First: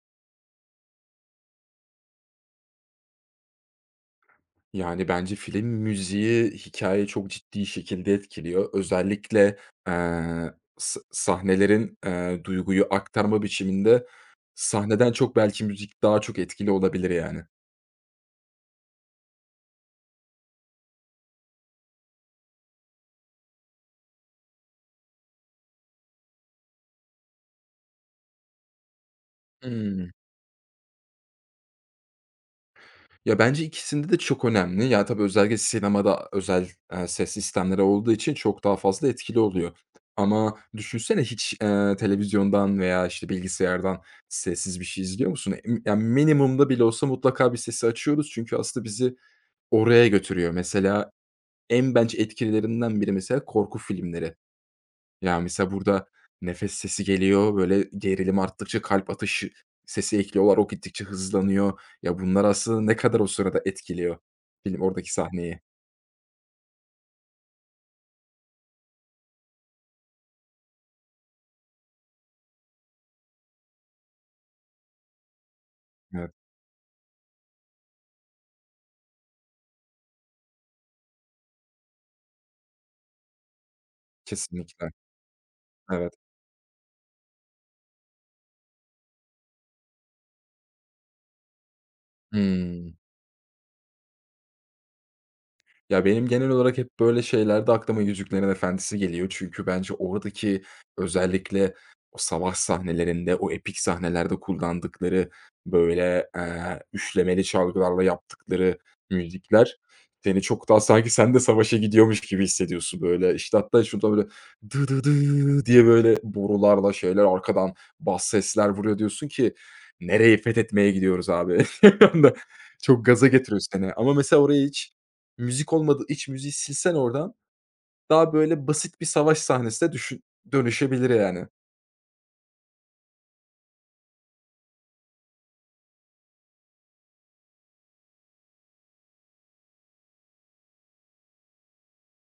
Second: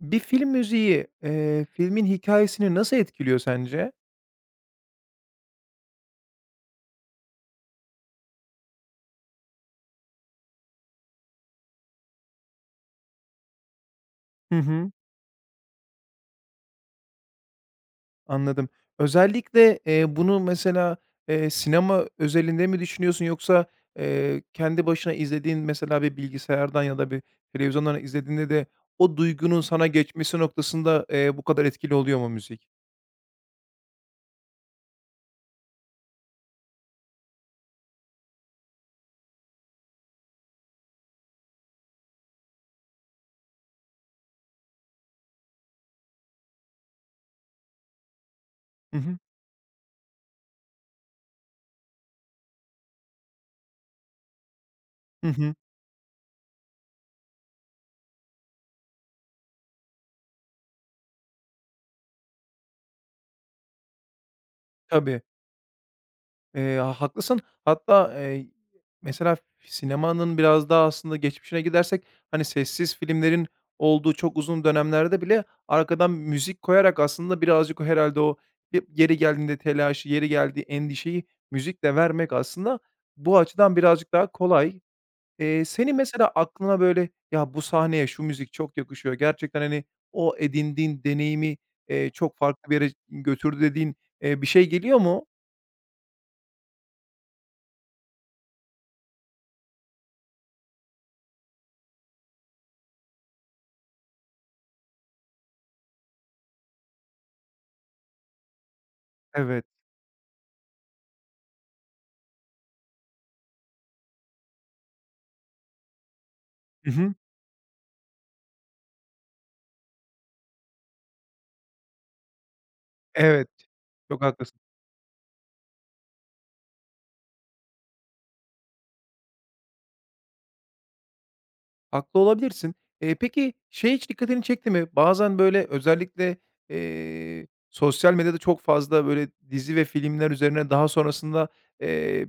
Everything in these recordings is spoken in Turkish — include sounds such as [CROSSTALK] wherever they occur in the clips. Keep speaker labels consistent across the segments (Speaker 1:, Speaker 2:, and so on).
Speaker 1: Bir film müziği, filmin hikâyesini nasıl etkiliyor sence?
Speaker 2: Yani, bence film müziği hikayeyi çok ciddi şekilde etkiliyor. Özellikle, sahnelerin, duyguyu aktarma biçiminde
Speaker 1: Hı hı.
Speaker 2: sahneden çok belki müzik daha çok etkili olabilir yani.
Speaker 1: Anladım. Özellikle, bunu mesela, sinema özelinde mi düşünüyorsun yoksa, kendi başına izlediğin mesela bir bilgisayardan ya da bir televizyondan izlediğinde de o duygunun sana
Speaker 2: Hımm.
Speaker 1: geçmesi noktasında, bu kadar etkili oluyor mu müzik?
Speaker 2: Ya, bence ikisinde de çok önemli. Ya, tabii özellikle sinemada özel, ses sistemleri olduğu için çok daha fazla etkili oluyor. Ama düşünsene hiç, televizyondan veya, işte, bilgisayardan sessiz bir şey izliyor musun? Ya, minimumda bile olsa mutlaka bir sesi açıyoruz çünkü aslında
Speaker 1: Hı
Speaker 2: bizi
Speaker 1: hı.
Speaker 2: oraya götürüyor. Mesela bence etkilerinden biri mesela korku filmleri.
Speaker 1: Hı
Speaker 2: Ya
Speaker 1: hı.
Speaker 2: mesela burada nefes sesi geliyor, böyle gerilim arttıkça kalp atışı sesi ekliyorlar, o gittikçe hızlanıyor. Ya, bunlar aslında ne kadar o sırada etkiliyor film oradaki
Speaker 1: Tabii.
Speaker 2: sahneyi.
Speaker 1: Ha Haklısın. Hatta, mesela sinemanın biraz daha aslında geçmişine gidersek, hani, sessiz filmlerin olduğu çok uzun dönemlerde bile arkadan
Speaker 2: Evet,
Speaker 1: müzik koyarak aslında birazcık o herhalde o y yeri geldiğinde telaşı, yeri geldiği endişeyi müzikle vermek aslında bu açıdan birazcık daha kolay.
Speaker 2: kesinlikle.
Speaker 1: Senin
Speaker 2: Evet.
Speaker 1: mesela aklına böyle, "Ya, bu sahneye şu müzik çok yakışıyor." Gerçekten, hani, o edindiğin deneyimi, çok farklı bir yere
Speaker 2: Hımm.
Speaker 1: götürdü dediğin, bir şey geliyor mu?
Speaker 2: Ya, benim genel olarak hep böyle şeylerde aklıma Yüzüklerin Efendisi geliyor. Çünkü bence oradaki özellikle o savaş sahnelerinde, o epik sahnelerde kullandıkları, böyle, üçlemeli çalgılarla yaptıkları
Speaker 1: Evet.
Speaker 2: müzikler seni çok daha sanki sen de savaşa gidiyormuş gibi hissediyorsun, böyle. İşte, hatta şurada böyle dı dı dıı diye, böyle, borularla
Speaker 1: Hı.
Speaker 2: şeyler arkadan bas sesler vuruyor. Diyorsun ki, "Nereyi fethetmeye gidiyoruz abi?" [LAUGHS] Bir anda çok gaza
Speaker 1: Evet,
Speaker 2: getiriyor seni ama
Speaker 1: çok
Speaker 2: mesela
Speaker 1: haklısın.
Speaker 2: oraya hiç müzik olmadı iç müziği silsen oradan daha böyle basit bir savaş sahnesine dönüşebilir yani.
Speaker 1: Haklı olabilirsin. Peki, şey hiç dikkatini çekti mi? Bazen, böyle, özellikle, sosyal medyada çok fazla, böyle, dizi ve filmler üzerine daha sonrasında, eee,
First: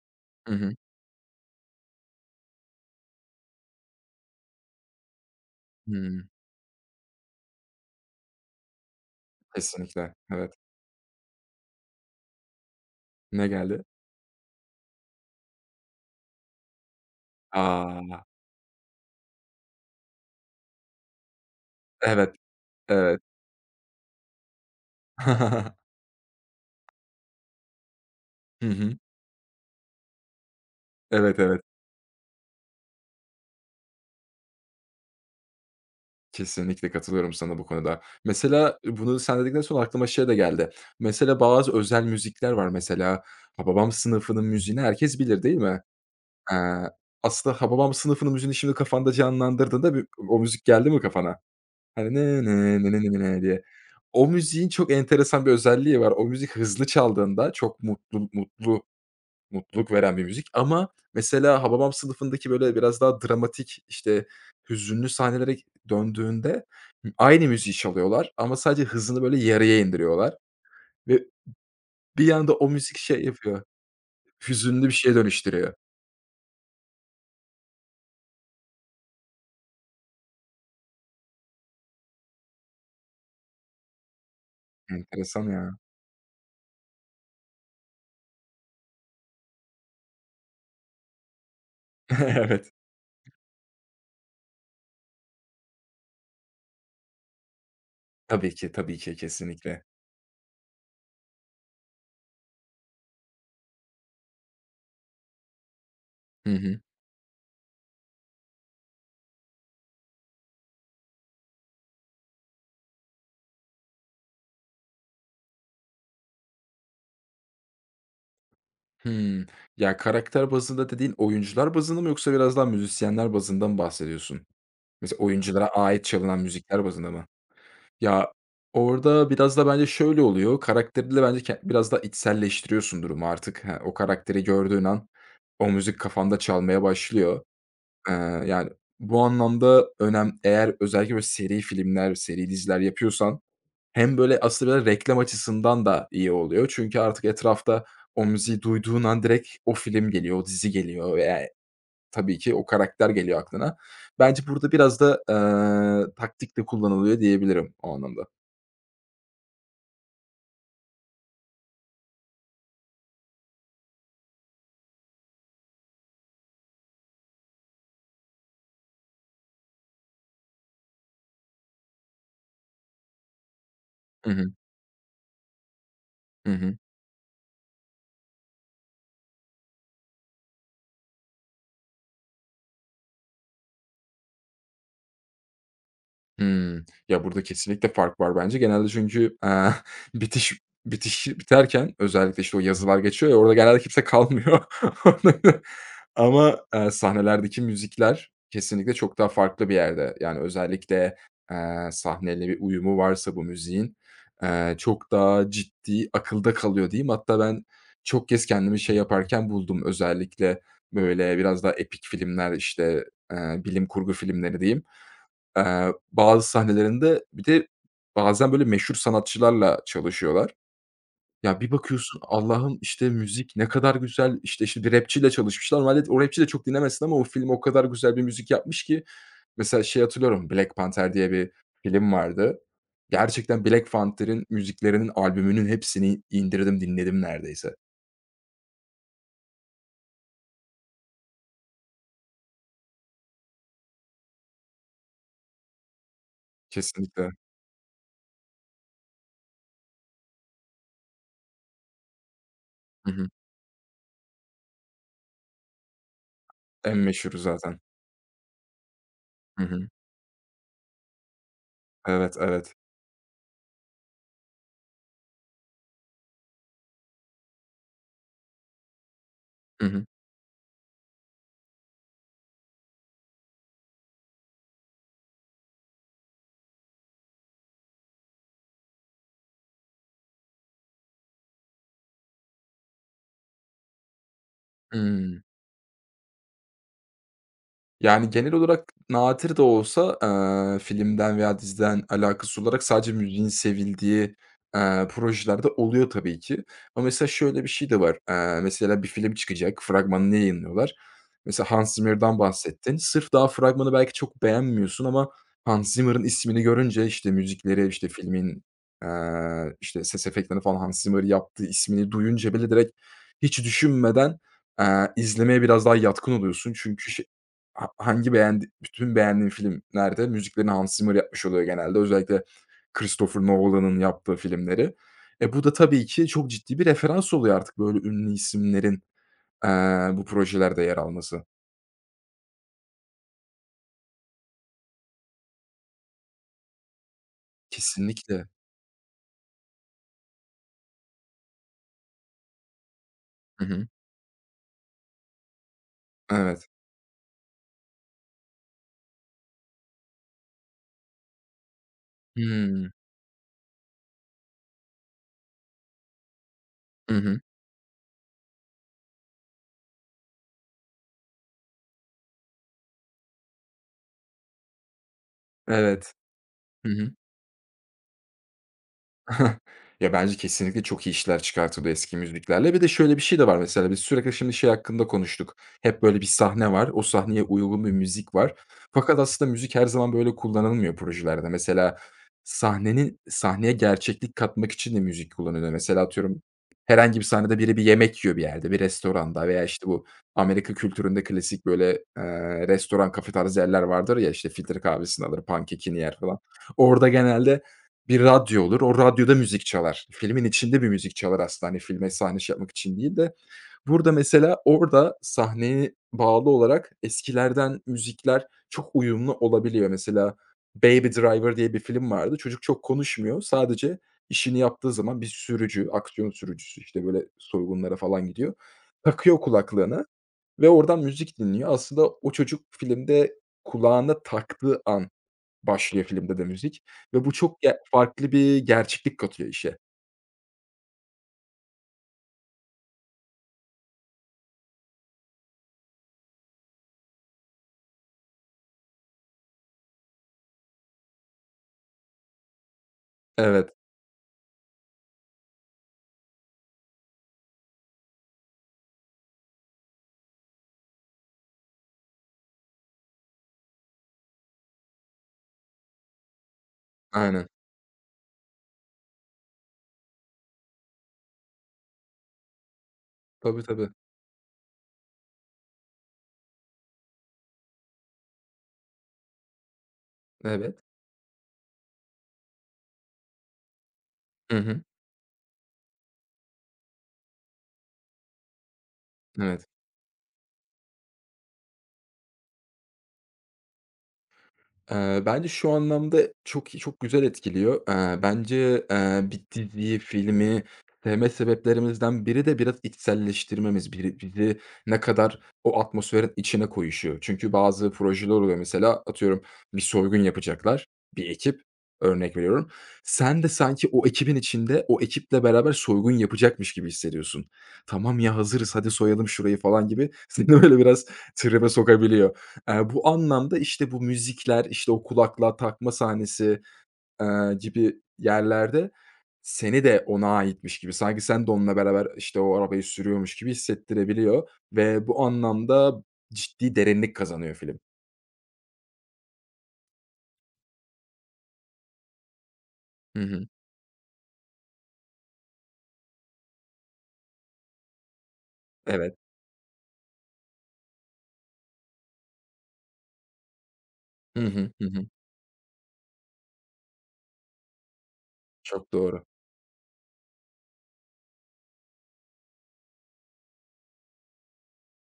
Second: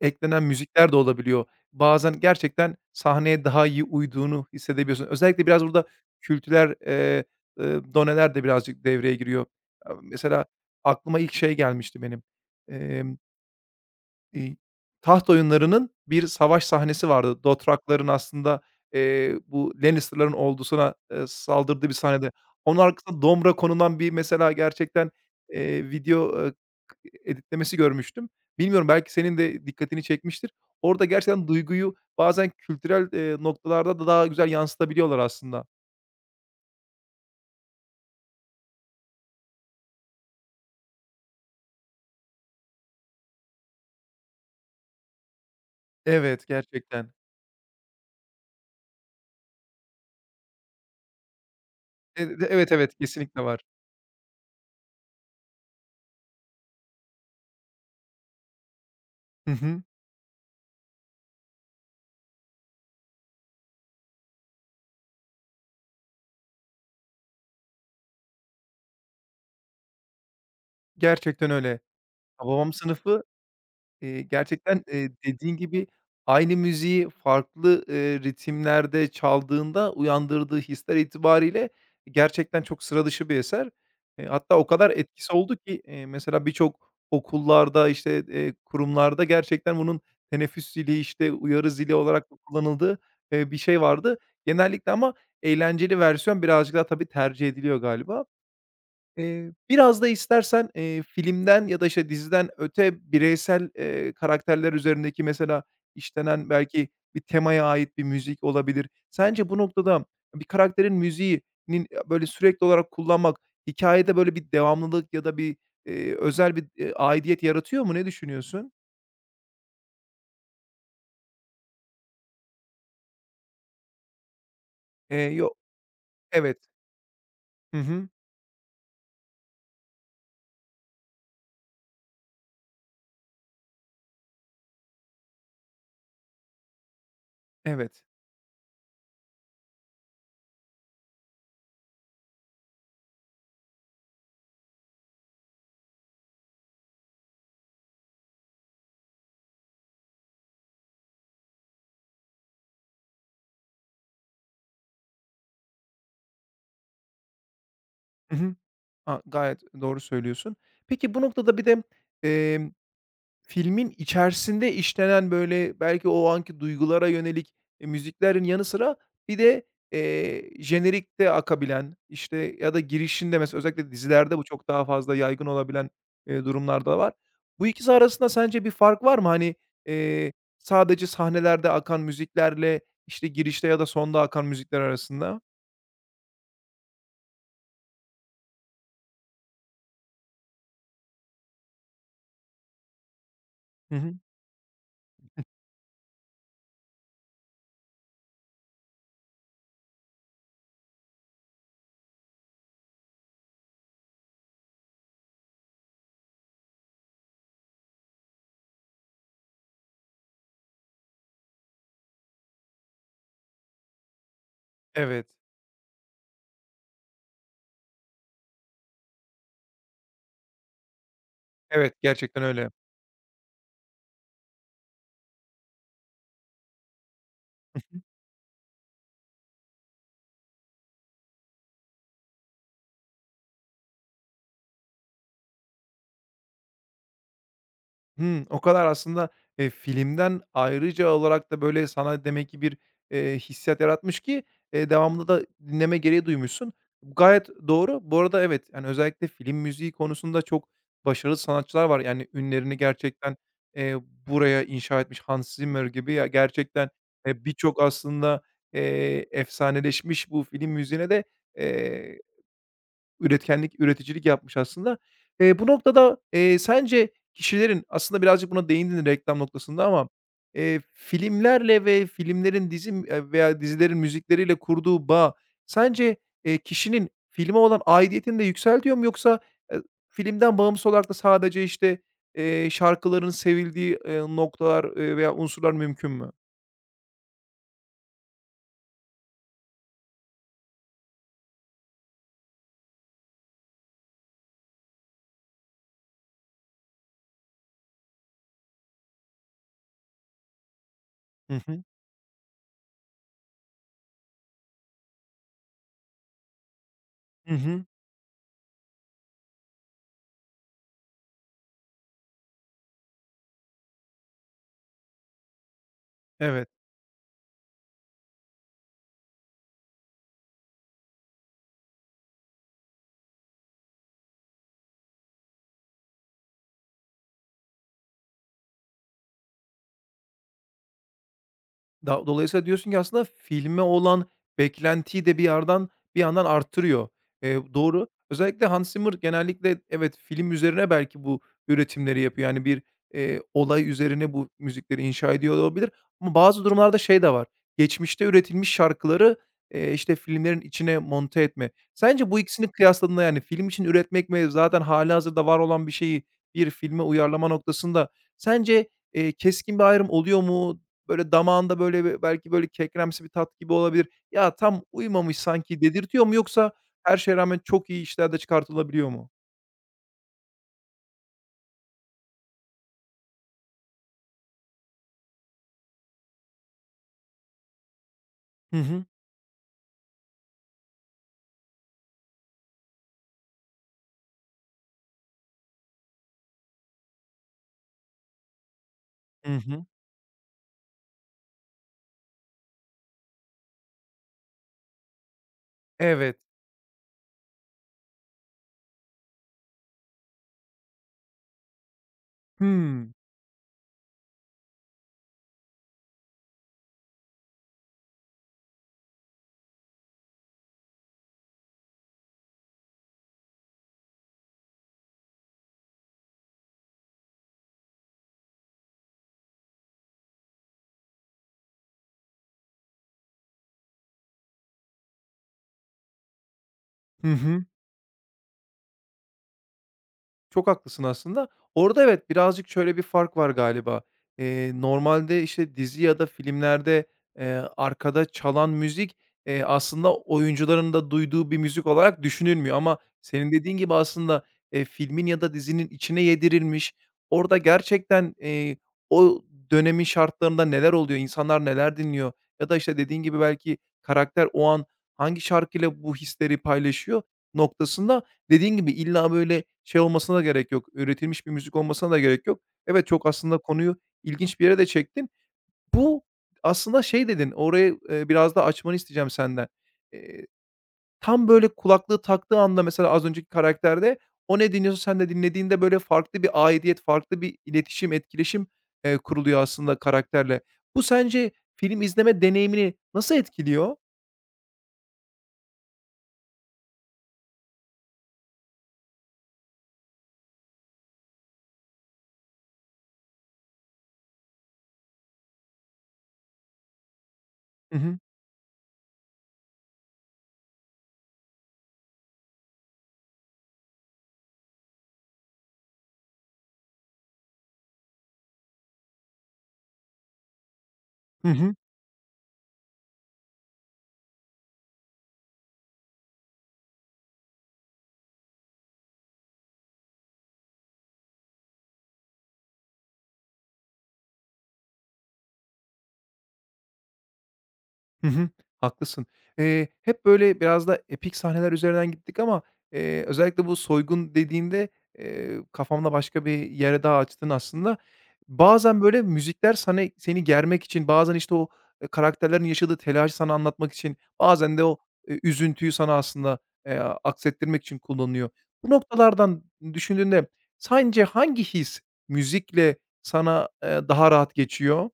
Speaker 1: eklenen
Speaker 2: Hı hı.
Speaker 1: müzikler de olabiliyor. Bazen gerçekten sahneye daha iyi uyduğunu hissedebiliyorsun. Özellikle biraz burada
Speaker 2: Hımm.
Speaker 1: kültürel, doneler de birazcık devreye giriyor. Aaa,
Speaker 2: Kesinlikle,
Speaker 1: mesela
Speaker 2: evet.
Speaker 1: aklıma ilk şey gelmişti benim.
Speaker 2: Ne geldi?
Speaker 1: İii, Taht oyunlarının bir savaş sahnesi vardı. Dothrak'ların
Speaker 2: A!
Speaker 1: aslında, bu Lannister'ların ordusuna, saldırdığı bir sahnede.
Speaker 2: Evet,
Speaker 1: Onun
Speaker 2: evet.
Speaker 1: arkasına Domra konulan bir mesela gerçekten,
Speaker 2: [LAUGHS]
Speaker 1: video, k editlemesi görmüştüm.
Speaker 2: Hı
Speaker 1: Bilmiyorum
Speaker 2: hı.
Speaker 1: belki senin de dikkatini çekmiştir. Orada
Speaker 2: Evet,
Speaker 1: gerçekten
Speaker 2: evet.
Speaker 1: duyguyu bazen kültürel, noktalarda da daha güzel yansıtabiliyorlar aslında.
Speaker 2: Kesinlikle katılıyorum sana bu konuda. Mesela bunu sen dedikten sonra aklıma şey de geldi. Mesela bazı özel müzikler var mesela. Hababam sınıfının müziğini herkes bilir değil mi?
Speaker 1: Evet,
Speaker 2: Eee,
Speaker 1: gerçekten.
Speaker 2: Aslında Hababam sınıfının müziğini şimdi kafanda canlandırdığında bir o müzik geldi mi kafana? Hani
Speaker 1: E
Speaker 2: ne
Speaker 1: evet,
Speaker 2: ne ne
Speaker 1: evet,
Speaker 2: ne ne
Speaker 1: kesinlikle
Speaker 2: nı diye.
Speaker 1: var.
Speaker 2: O müziğin çok enteresan bir özelliği var. O müzik hızlı çaldığında çok
Speaker 1: Hı hı.
Speaker 2: mutluluk veren bir müzik ama mesela Hababam Sınıfı'ndaki böyle biraz daha dramatik, işte, hüzünlü sahnelere döndüğünde aynı müziği çalıyorlar ama sadece hızını böyle yarıya indiriyorlar ve
Speaker 1: Gerçekten öyle.
Speaker 2: bir anda o
Speaker 1: Hababam
Speaker 2: müzik
Speaker 1: Sınıfı.
Speaker 2: şey yapıyor,
Speaker 1: Gerçekten,
Speaker 2: hüzünlü bir şeye
Speaker 1: dediğin
Speaker 2: dönüştürüyor.
Speaker 1: gibi aynı müziği farklı, ritimlerde çaldığında uyandırdığı hisler itibariyle gerçekten çok sıra dışı bir eser. Hatta o kadar etkisi
Speaker 2: Enteresan
Speaker 1: oldu
Speaker 2: ya.
Speaker 1: ki, mesela birçok okullarda, işte, kurumlarda gerçekten bunun teneffüs zili, işte, uyarı zili
Speaker 2: [LAUGHS]
Speaker 1: olarak da
Speaker 2: Evet.
Speaker 1: kullanıldığı, bir şey vardı. Genellikle ama eğlenceli versiyon birazcık daha tabii tercih ediliyor galiba.
Speaker 2: Tabii ki, tabii ki. Kesinlikle.
Speaker 1: Biraz da istersen, filmden ya da, işte, diziden öte bireysel, karakterler üzerindeki mesela işlenen
Speaker 2: Hı hı.
Speaker 1: belki bir temaya ait bir müzik olabilir. Sence bu noktada bir karakterin müziğinin, böyle, sürekli olarak kullanmak hikayede böyle, bir devamlılık ya da bir, özel bir, aidiyet yaratıyor mu? Ne düşünüyorsun?
Speaker 2: Hımm. Ya, karakter bazında dediğin oyuncular bazında mı yoksa biraz daha müzisyenler bazında mı bahsediyorsun? Mesela
Speaker 1: Yo
Speaker 2: oyunculara ait çalınan
Speaker 1: Evet.
Speaker 2: müzikler bazında mı?
Speaker 1: Hı hı.
Speaker 2: Ya, orada biraz da bence şöyle oluyor, karakterinle bence biraz daha içselleştiriyorsun durumu artık. He, o karakteri gördüğün an o müzik kafanda çalmaya başlıyor.
Speaker 1: Evet.
Speaker 2: Eee, Yani, bu anlamda eğer özellikle böyle seri filmler, seri diziler yapıyorsan hem böyle aslında reklam açısından da iyi oluyor. Çünkü artık etrafta o müziği duyduğun an direkt o film geliyor, o dizi geliyor veya tabii ki o karakter geliyor aklına. Bence burada biraz da, taktik de kullanılıyor diyebilirim o anlamda.
Speaker 1: Hı hı. A, gayet doğru söylüyorsun. Peki bu noktada bir de, filmin içerisinde işlenen, böyle, belki o anki duygulara yönelik, müziklerin yanı sıra bir de, jenerikte akabilen, işte, ya da girişinde mesela özellikle
Speaker 2: Hı
Speaker 1: dizilerde bu
Speaker 2: hı.
Speaker 1: çok daha fazla yaygın olabilen,
Speaker 2: Hı hı.
Speaker 1: durumlar var. Bu ikisi arasında sence bir fark var mı? Hani, eee, sadece sahnelerde akan müziklerle, işte, girişte ya da sonda akan müzikler arasında?
Speaker 2: Hımm. Ya, burada kesinlikle fark var bence. Genelde çünkü, [LAUGHS] bitiş bitiş biterken özellikle, işte, o yazılar geçiyor ya, orada genelde
Speaker 1: Hı
Speaker 2: kimse
Speaker 1: hı.
Speaker 2: kalmıyor. [LAUGHS] Ama, sahnelerdeki müzikler kesinlikle çok daha farklı bir yerde. Yani, özellikle, sahneyle bir uyumu varsa bu müziğin, çok daha ciddi akılda kalıyor diyeyim. Hatta ben çok kez kendimi şey yaparken buldum. Özellikle, böyle, biraz daha epik filmler, işte, bilim kurgu filmleri diyeyim.
Speaker 1: Evet.
Speaker 2: Bazı sahnelerinde bir de bazen böyle meşhur sanatçılarla çalışıyorlar. Ya, bir
Speaker 1: Evet,
Speaker 2: bakıyorsun,
Speaker 1: gerçekten öyle.
Speaker 2: Allah'ım, işte, müzik ne kadar güzel, işte, bir rapçiyle çalışmışlar. Normalde o rapçiyi de çok dinlemezsin ama o film o kadar
Speaker 1: [LAUGHS]
Speaker 2: güzel bir müzik yapmış ki mesela şey hatırlıyorum, Black Panther diye bir film vardı. Gerçekten Black Panther'in müziklerinin albümünün hepsini indirdim, dinledim neredeyse.
Speaker 1: Hımm, o kadar aslında, filmden ayrıca olarak da, böyle, sana demek ki bir, hissiyat yaratmış ki, devamında da dinleme gereği duymuşsun.
Speaker 2: Kesinlikle.
Speaker 1: Gayet doğru. Bu arada evet, yani, özellikle film müziği konusunda çok başarılı sanatçılar var. Yani, ünlerini
Speaker 2: Hı hı.
Speaker 1: gerçekten, eee, buraya inşa etmiş Hans Zimmer gibi ya gerçekten,
Speaker 2: En meşhuru zaten.
Speaker 1: birçok aslında,
Speaker 2: Hı hı.
Speaker 1: efsaneleşmiş bu film müziğine de, eee
Speaker 2: Evet, evet.
Speaker 1: üretkenlik, üreticilik yapmış aslında. Bu noktada, sence kişilerin aslında birazcık buna değindin reklam noktasında
Speaker 2: Hı hı.
Speaker 1: ama, filmlerle ve filmlerin dizi veya dizilerin müzikleriyle kurduğu bağ sence, kişinin filme olan aidiyetini de yükseltiyor mu yoksa, eee, filmden bağımsız olarak da sadece, işte, şarkıların sevildiği, noktalar, veya
Speaker 2: Hıı.
Speaker 1: unsurlar mümkün mü?
Speaker 2: Yani, genel olarak nadir de olsa, filmden veya diziden alakası olarak sadece müziğin sevildiği, projeler oluyor tabii ki. Ama mesela şöyle bir şey de var. Mesela bir film çıkacak, fragmanını yayınlıyorlar.
Speaker 1: Hı
Speaker 2: Mesela
Speaker 1: hı.
Speaker 2: Hans Zimmer'dan bahsettin. Sırf daha fragmanı belki çok beğenmiyorsun ama Hans Zimmer'ın ismini görünce, işte,
Speaker 1: Hı hı.
Speaker 2: müzikleri, işte, filmin, işte, ses efektlerini falan Hans Zimmer yaptığı ismini duyunca bile direkt hiç düşünmeden, izlemeye biraz daha yatkın
Speaker 1: Evet.
Speaker 2: oluyorsun. Çünkü şey Ha hangi bütün beğendiğin filmlerde müziklerini Hans Zimmer yapmış oluyor genelde. Özellikle Christopher Nolan'ın yaptığı filmleri. E, bu da tabii ki çok ciddi bir referans oluyor artık böyle ünlü isimlerin, bu projelerde yer alması.
Speaker 1: Dolayısıyla diyorsun ki aslında filme olan beklentiyi de bir yandan arttırıyor. Doğru.
Speaker 2: Kesinlikle.
Speaker 1: Özellikle Hans Zimmer genellikle evet, film üzerine belki bu üretimleri yapıyor. Yani bir,
Speaker 2: Hı hı.
Speaker 1: olay üzerine bu müzikleri inşa ediyor olabilir ama bazı
Speaker 2: Evet.
Speaker 1: durumlarda şey de var. Geçmişte üretilmiş şarkıları, işte, filmlerin içine monte etme. Sence bu ikisini
Speaker 2: Hımm.
Speaker 1: kıyasladığında, yani, film için üretmek ve zaten halihazırda var olan bir şeyi bir filme
Speaker 2: Hı hı.
Speaker 1: uyarlama noktasında sence, keskin bir ayrım oluyor mu? Böyle damağında böyle bir belki böyle kekremsi bir tat gibi olabilir. "Ya, tam uymamış sanki."
Speaker 2: Evet.
Speaker 1: dedirtiyor mu yoksa
Speaker 2: Hı hı.
Speaker 1: her şeye rağmen çok iyi işler de çıkartılabiliyor mu?
Speaker 2: [LAUGHS] Ya, bence kesinlikle çok iyi işler çıkartıldı eski müziklerle. Bir de şöyle bir şey de var mesela, biz sürekli şimdi şey hakkında konuştuk. Hep böyle bir sahne var, o sahneye uygun bir müzik var.
Speaker 1: Hı hı.
Speaker 2: Fakat aslında müzik her zaman böyle kullanılmıyor projelerde. Mesela sahneye gerçeklik katmak için de müzik kullanılıyor. Mesela atıyorum herhangi bir sahnede biri bir yemek yiyor bir yerde, bir restoranda
Speaker 1: Hı
Speaker 2: veya,
Speaker 1: hı.
Speaker 2: işte, bu Amerika kültüründe klasik böyle, restoran, kafe tarzı yerler vardır ya, işte, filtre kahvesini alır, pankekini yer
Speaker 1: Evet.
Speaker 2: falan. Orada genelde bir radyo olur, o radyoda müzik çalar. Filmin içinde bir müzik çalar aslında, hani, filme sahne şey yapmak için
Speaker 1: Hımm.
Speaker 2: değil de. Burada mesela orada sahneye bağlı olarak eskilerden müzikler çok uyumlu olabiliyor. Mesela Baby Driver diye bir film vardı. Çocuk çok konuşmuyor. Sadece işini yaptığı zaman bir sürücü, aksiyon sürücüsü, işte, böyle soygunlara falan gidiyor. Takıyor kulaklığını ve oradan müzik dinliyor. Aslında o çocuk filmde kulağına taktığı an başlıyor filmde de müzik ve
Speaker 1: Hı
Speaker 2: bu çok
Speaker 1: hı.
Speaker 2: farklı bir gerçeklik katıyor işe.
Speaker 1: Çok haklısın aslında. Orada evet, birazcık şöyle bir fark var galiba. Normalde, işte, dizi ya da filmlerde, arkada çalan müzik, aslında oyuncuların da duyduğu bir müzik olarak düşünülmüyor ama senin
Speaker 2: Evet,
Speaker 1: dediğin gibi aslında, filmin ya da dizinin içine yedirilmiş, orada gerçekten, o dönemin şartlarında neler oluyor, insanlar neler dinliyor ya da, işte, dediğin gibi belki karakter o an hangi şarkıyla bu hisleri paylaşıyor
Speaker 2: aynen.
Speaker 1: noktasında. Dediğin gibi illa böyle şey olmasına da gerek yok, üretilmiş bir müzik olmasına da gerek yok. Evet, çok aslında
Speaker 2: Tabii, tabii.
Speaker 1: konuyu ilginç bir yere de çektin. Bu aslında şey dedin, orayı, biraz da açmanı isteyeceğim senden. Eee,
Speaker 2: Evet.
Speaker 1: Tam böyle kulaklığı taktığı anda mesela az önceki karakterde
Speaker 2: Hı
Speaker 1: o ne
Speaker 2: hı.
Speaker 1: dinliyorsa sen de dinlediğinde böyle farklı bir aidiyet, farklı bir iletişim, etkileşim, kuruluyor
Speaker 2: Evet.
Speaker 1: aslında karakterle. Bu sence film izleme deneyimini nasıl etkiliyor?
Speaker 2: Bence şu anlamda çok çok güzel etkiliyor. Bence, bir diziyi, filmi sevme sebeplerimizden biri de biraz içselleştirmemiz. Biri bizi ne kadar o atmosferin içine koyuşu. Çünkü bazı
Speaker 1: Hı hı.
Speaker 2: projeler oluyor mesela atıyorum bir soygun yapacaklar bir ekip, örnek veriyorum. Sen de sanki o ekibin içinde o ekiple beraber soygun yapacakmış gibi hissediyorsun. "Tamam ya, hazırız, hadi soyalım şurayı." falan gibi [LAUGHS] seni böyle biraz
Speaker 1: Hı
Speaker 2: tribe
Speaker 1: hı.
Speaker 2: sokabiliyor. Bu anlamda, işte, bu müzikler, işte, o kulaklığa takma sahnesi, gibi yerlerde seni de ona aitmiş gibi, sanki sen de onunla beraber, işte, o arabayı sürüyormuş gibi hissettirebiliyor ve bu anlamda ciddi derinlik kazanıyor film.
Speaker 1: Hı hı. Haklısın. Hep böyle biraz da epik sahneler üzerinden gittik ama,
Speaker 2: Hı hı.
Speaker 1: özellikle bu soygun dediğinde, kafamda başka bir yere daha açtın aslında. Bazen
Speaker 2: Evet.
Speaker 1: böyle müzikler sana seni germek için, bazen işte o, karakterlerin yaşadığı telaşı sana anlatmak için,
Speaker 2: Hı hı.
Speaker 1: bazen de
Speaker 2: Hı
Speaker 1: o,
Speaker 2: hı.
Speaker 1: üzüntüyü sana aslında, aksettirmek için kullanıyor. Bu
Speaker 2: Çok doğru.
Speaker 1: noktalardan düşündüğünde sence hangi his müzikle sana, daha rahat geçiyor?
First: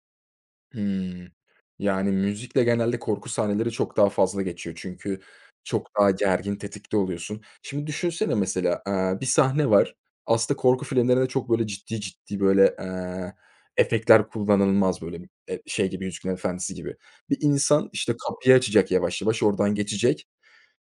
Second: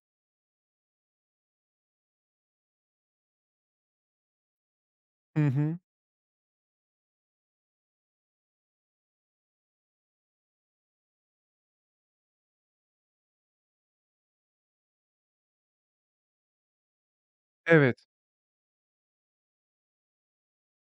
Speaker 2: Hıı. Yani, müzikle genelde korku sahneleri çok daha fazla geçiyor. Çünkü
Speaker 1: Hı hı.
Speaker 2: çok daha gergin, tetikte oluyorsun. Şimdi düşünsene mesela, bir sahne var. Aslında korku filmlerinde çok böyle ciddi ciddi böyle, efektler kullanılmaz böyle, şey gibi, Yüzüklerin Efendisi gibi. Bir insan,
Speaker 1: Evet,
Speaker 2: işte, kapıyı açacak yavaş yavaş, oradan geçecek.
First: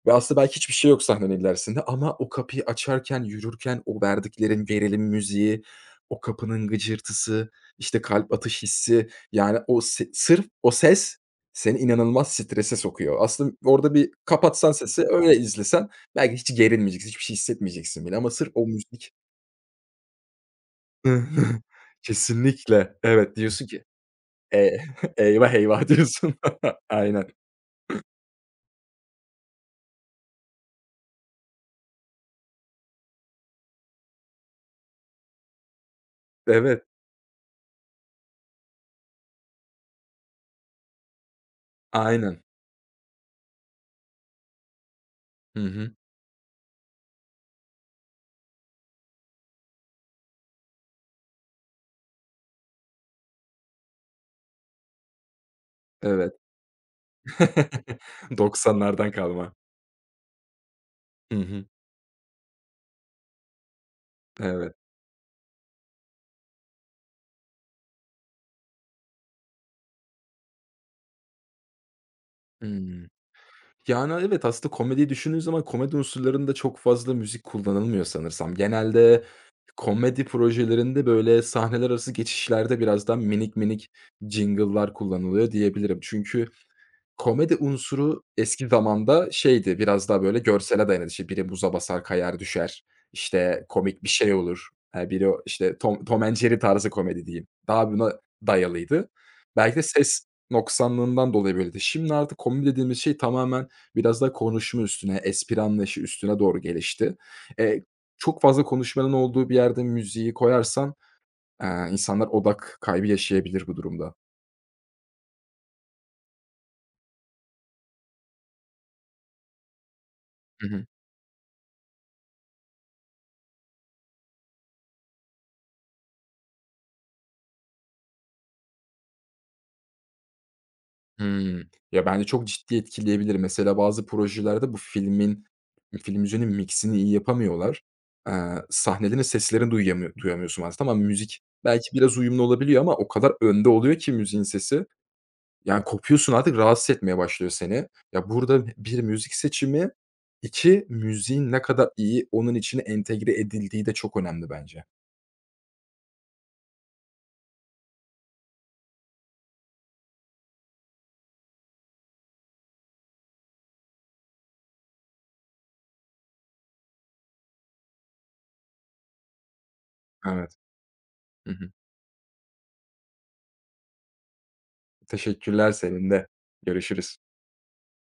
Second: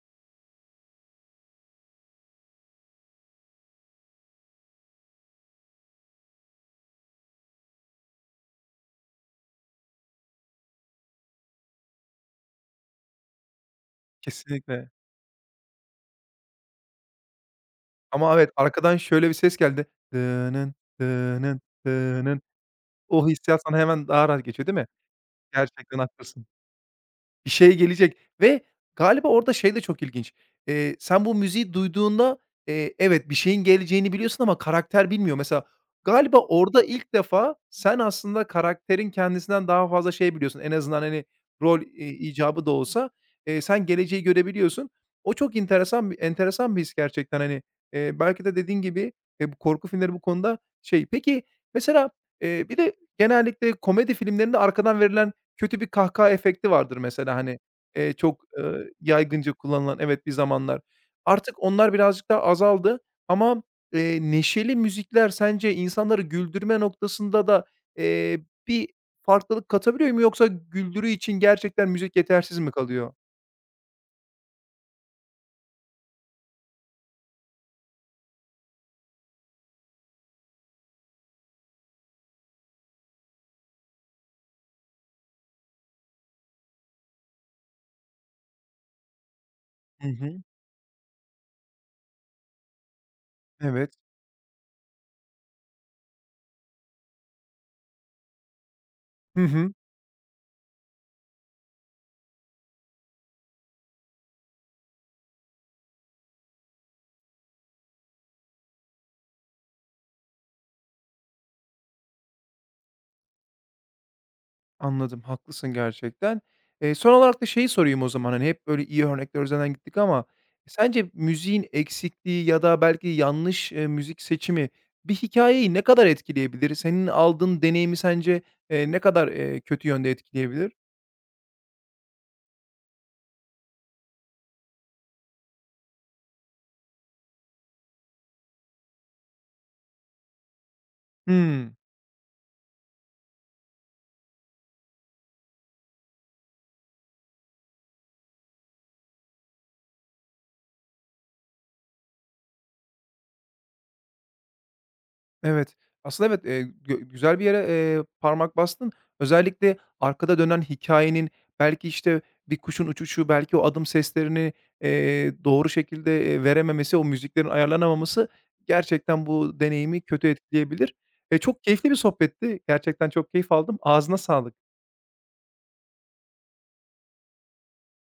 Speaker 2: Ve aslında belki hiçbir şey yok sahnenin ilerisinde ama o kapıyı açarken, yürürken o verdiklerin gerilim müziği, o kapının gıcırtısı, işte, kalp atış hissi, yani, o se sırf o ses seni inanılmaz strese sokuyor. Aslında orada bir kapatsan
Speaker 1: kesinlikle.
Speaker 2: sesi, öyle izlesen belki hiç gerilmeyeceksin, hiçbir şey hissetmeyeceksin bile ama
Speaker 1: Ama evet,
Speaker 2: sırf o
Speaker 1: arkadan
Speaker 2: müzik
Speaker 1: şöyle bir ses geldi. Dının, dının,
Speaker 2: [LAUGHS]
Speaker 1: dının.
Speaker 2: Kesinlikle.
Speaker 1: O
Speaker 2: Evet,
Speaker 1: hissiyat
Speaker 2: diyorsun
Speaker 1: sana
Speaker 2: ki,
Speaker 1: hemen daha rahat geçiyor, değil
Speaker 2: eee,
Speaker 1: mi?
Speaker 2: [LAUGHS] "Eyvah, eyvah."
Speaker 1: Gerçekten
Speaker 2: diyorsun.
Speaker 1: haklısın.
Speaker 2: [LAUGHS] Aynen.
Speaker 1: Bir şey gelecek ve galiba orada şey de çok ilginç. Sen bu müziği duyduğunda, evet, bir şeyin geleceğini biliyorsun ama karakter bilmiyor. Mesela galiba orada
Speaker 2: Evet,
Speaker 1: ilk defa sen aslında karakterin kendisinden daha fazla şey biliyorsun. En azından, hani, rol
Speaker 2: aynen.
Speaker 1: icabı da olsa, sen geleceği görebiliyorsun. O çok
Speaker 2: Hı hı.
Speaker 1: enteresan bir his gerçekten, hani. Belki de dediğin gibi, bu korku filmleri bu konuda şey. Peki, mesela, bir de genellikle komedi filmlerinde arkadan verilen kötü bir kahkaha
Speaker 2: Evet.
Speaker 1: efekti vardır mesela, hani,
Speaker 2: [LAUGHS]
Speaker 1: çok,
Speaker 2: 90'lardan
Speaker 1: yaygınca
Speaker 2: kalma.
Speaker 1: kullanılan, evet, bir zamanlar.
Speaker 2: Hı
Speaker 1: Artık
Speaker 2: hı.
Speaker 1: onlar birazcık daha azaldı ama, neşeli
Speaker 2: Evet.
Speaker 1: müzikler sence insanları güldürme noktasında da, eee, bir farklılık katabiliyor mu yoksa güldürü için gerçekten müzik yetersiz mi
Speaker 2: Hımm.
Speaker 1: kalıyor?
Speaker 2: Yani, evet, aslında komediyi düşündüğün zaman komedi unsurlarında çok fazla müzik kullanılmıyor sanırsam. Genelde komedi projelerinde, böyle, sahneler arası geçişlerde biraz daha minik minik jingle'lar kullanılıyor diyebilirim. Çünkü komedi unsuru eski zamanda şeydi,
Speaker 1: Hı
Speaker 2: biraz daha
Speaker 1: hı.
Speaker 2: böyle görsele dayanırdı. İşte biri buza basar, kayar, düşer. İşte
Speaker 1: Evet.
Speaker 2: komik bir şey olur. Biri o işte Tom and Jerry tarzı komedi diyeyim. Daha buna dayalıydı.
Speaker 1: Hı hı.
Speaker 2: Belki de ses noksanlığından dolayı böyleydi. Şimdi artık komedi dediğimiz şey tamamen biraz daha konuşma üstüne, espri anlayışı üstüne doğru gelişti. Eee, Çok fazla konuşmanın olduğu bir yerde müziği koyarsan, insanlar odak kaybı yaşayabilir bu durumda.
Speaker 1: Anladım, haklısın gerçekten. Son olarak da şeyi sorayım o zaman, hani, hep böyle iyi örnekler üzerinden gittik ama
Speaker 2: Hı hı.
Speaker 1: sence müziğin eksikliği ya da belki yanlış, müzik seçimi bir hikayeyi ne kadar etkileyebilir? Senin aldığın deneyimi sence, ne kadar, kötü yönde etkileyebilir?
Speaker 2: Hımm. Ya, bence çok ciddi etkileyebilir. Mesela bazı projelerde bu filmin film müziğinin miks'ini iyi yapamıyorlar. Sahnelerin seslerini duyamıyorsun bazen. Tamam, müzik
Speaker 1: Hımm.
Speaker 2: belki biraz uyumlu olabiliyor ama o kadar önde oluyor ki müziğin sesi. Yani kopuyorsun artık rahatsız etmeye başlıyor seni. Ya, burada bir müzik seçimi, 2 müziğin ne kadar iyi onun içine entegre edildiği de çok önemli bence.
Speaker 1: Evet. Aslında evet, gö güzel bir yere, parmak bastın. Özellikle arkada dönen hikayenin belki, işte, bir kuşun uçuşu, belki o adım seslerini, doğru şekilde, verememesi, o müziklerin ayarlanamaması gerçekten bu deneyimi kötü
Speaker 2: Evet.
Speaker 1: etkileyebilir.
Speaker 2: Hı
Speaker 1: Çok
Speaker 2: hı.
Speaker 1: keyifli bir sohbetti. Gerçekten çok keyif aldım. Ağzına sağlık.
Speaker 2: Teşekkürler, senin de. Görüşürüz.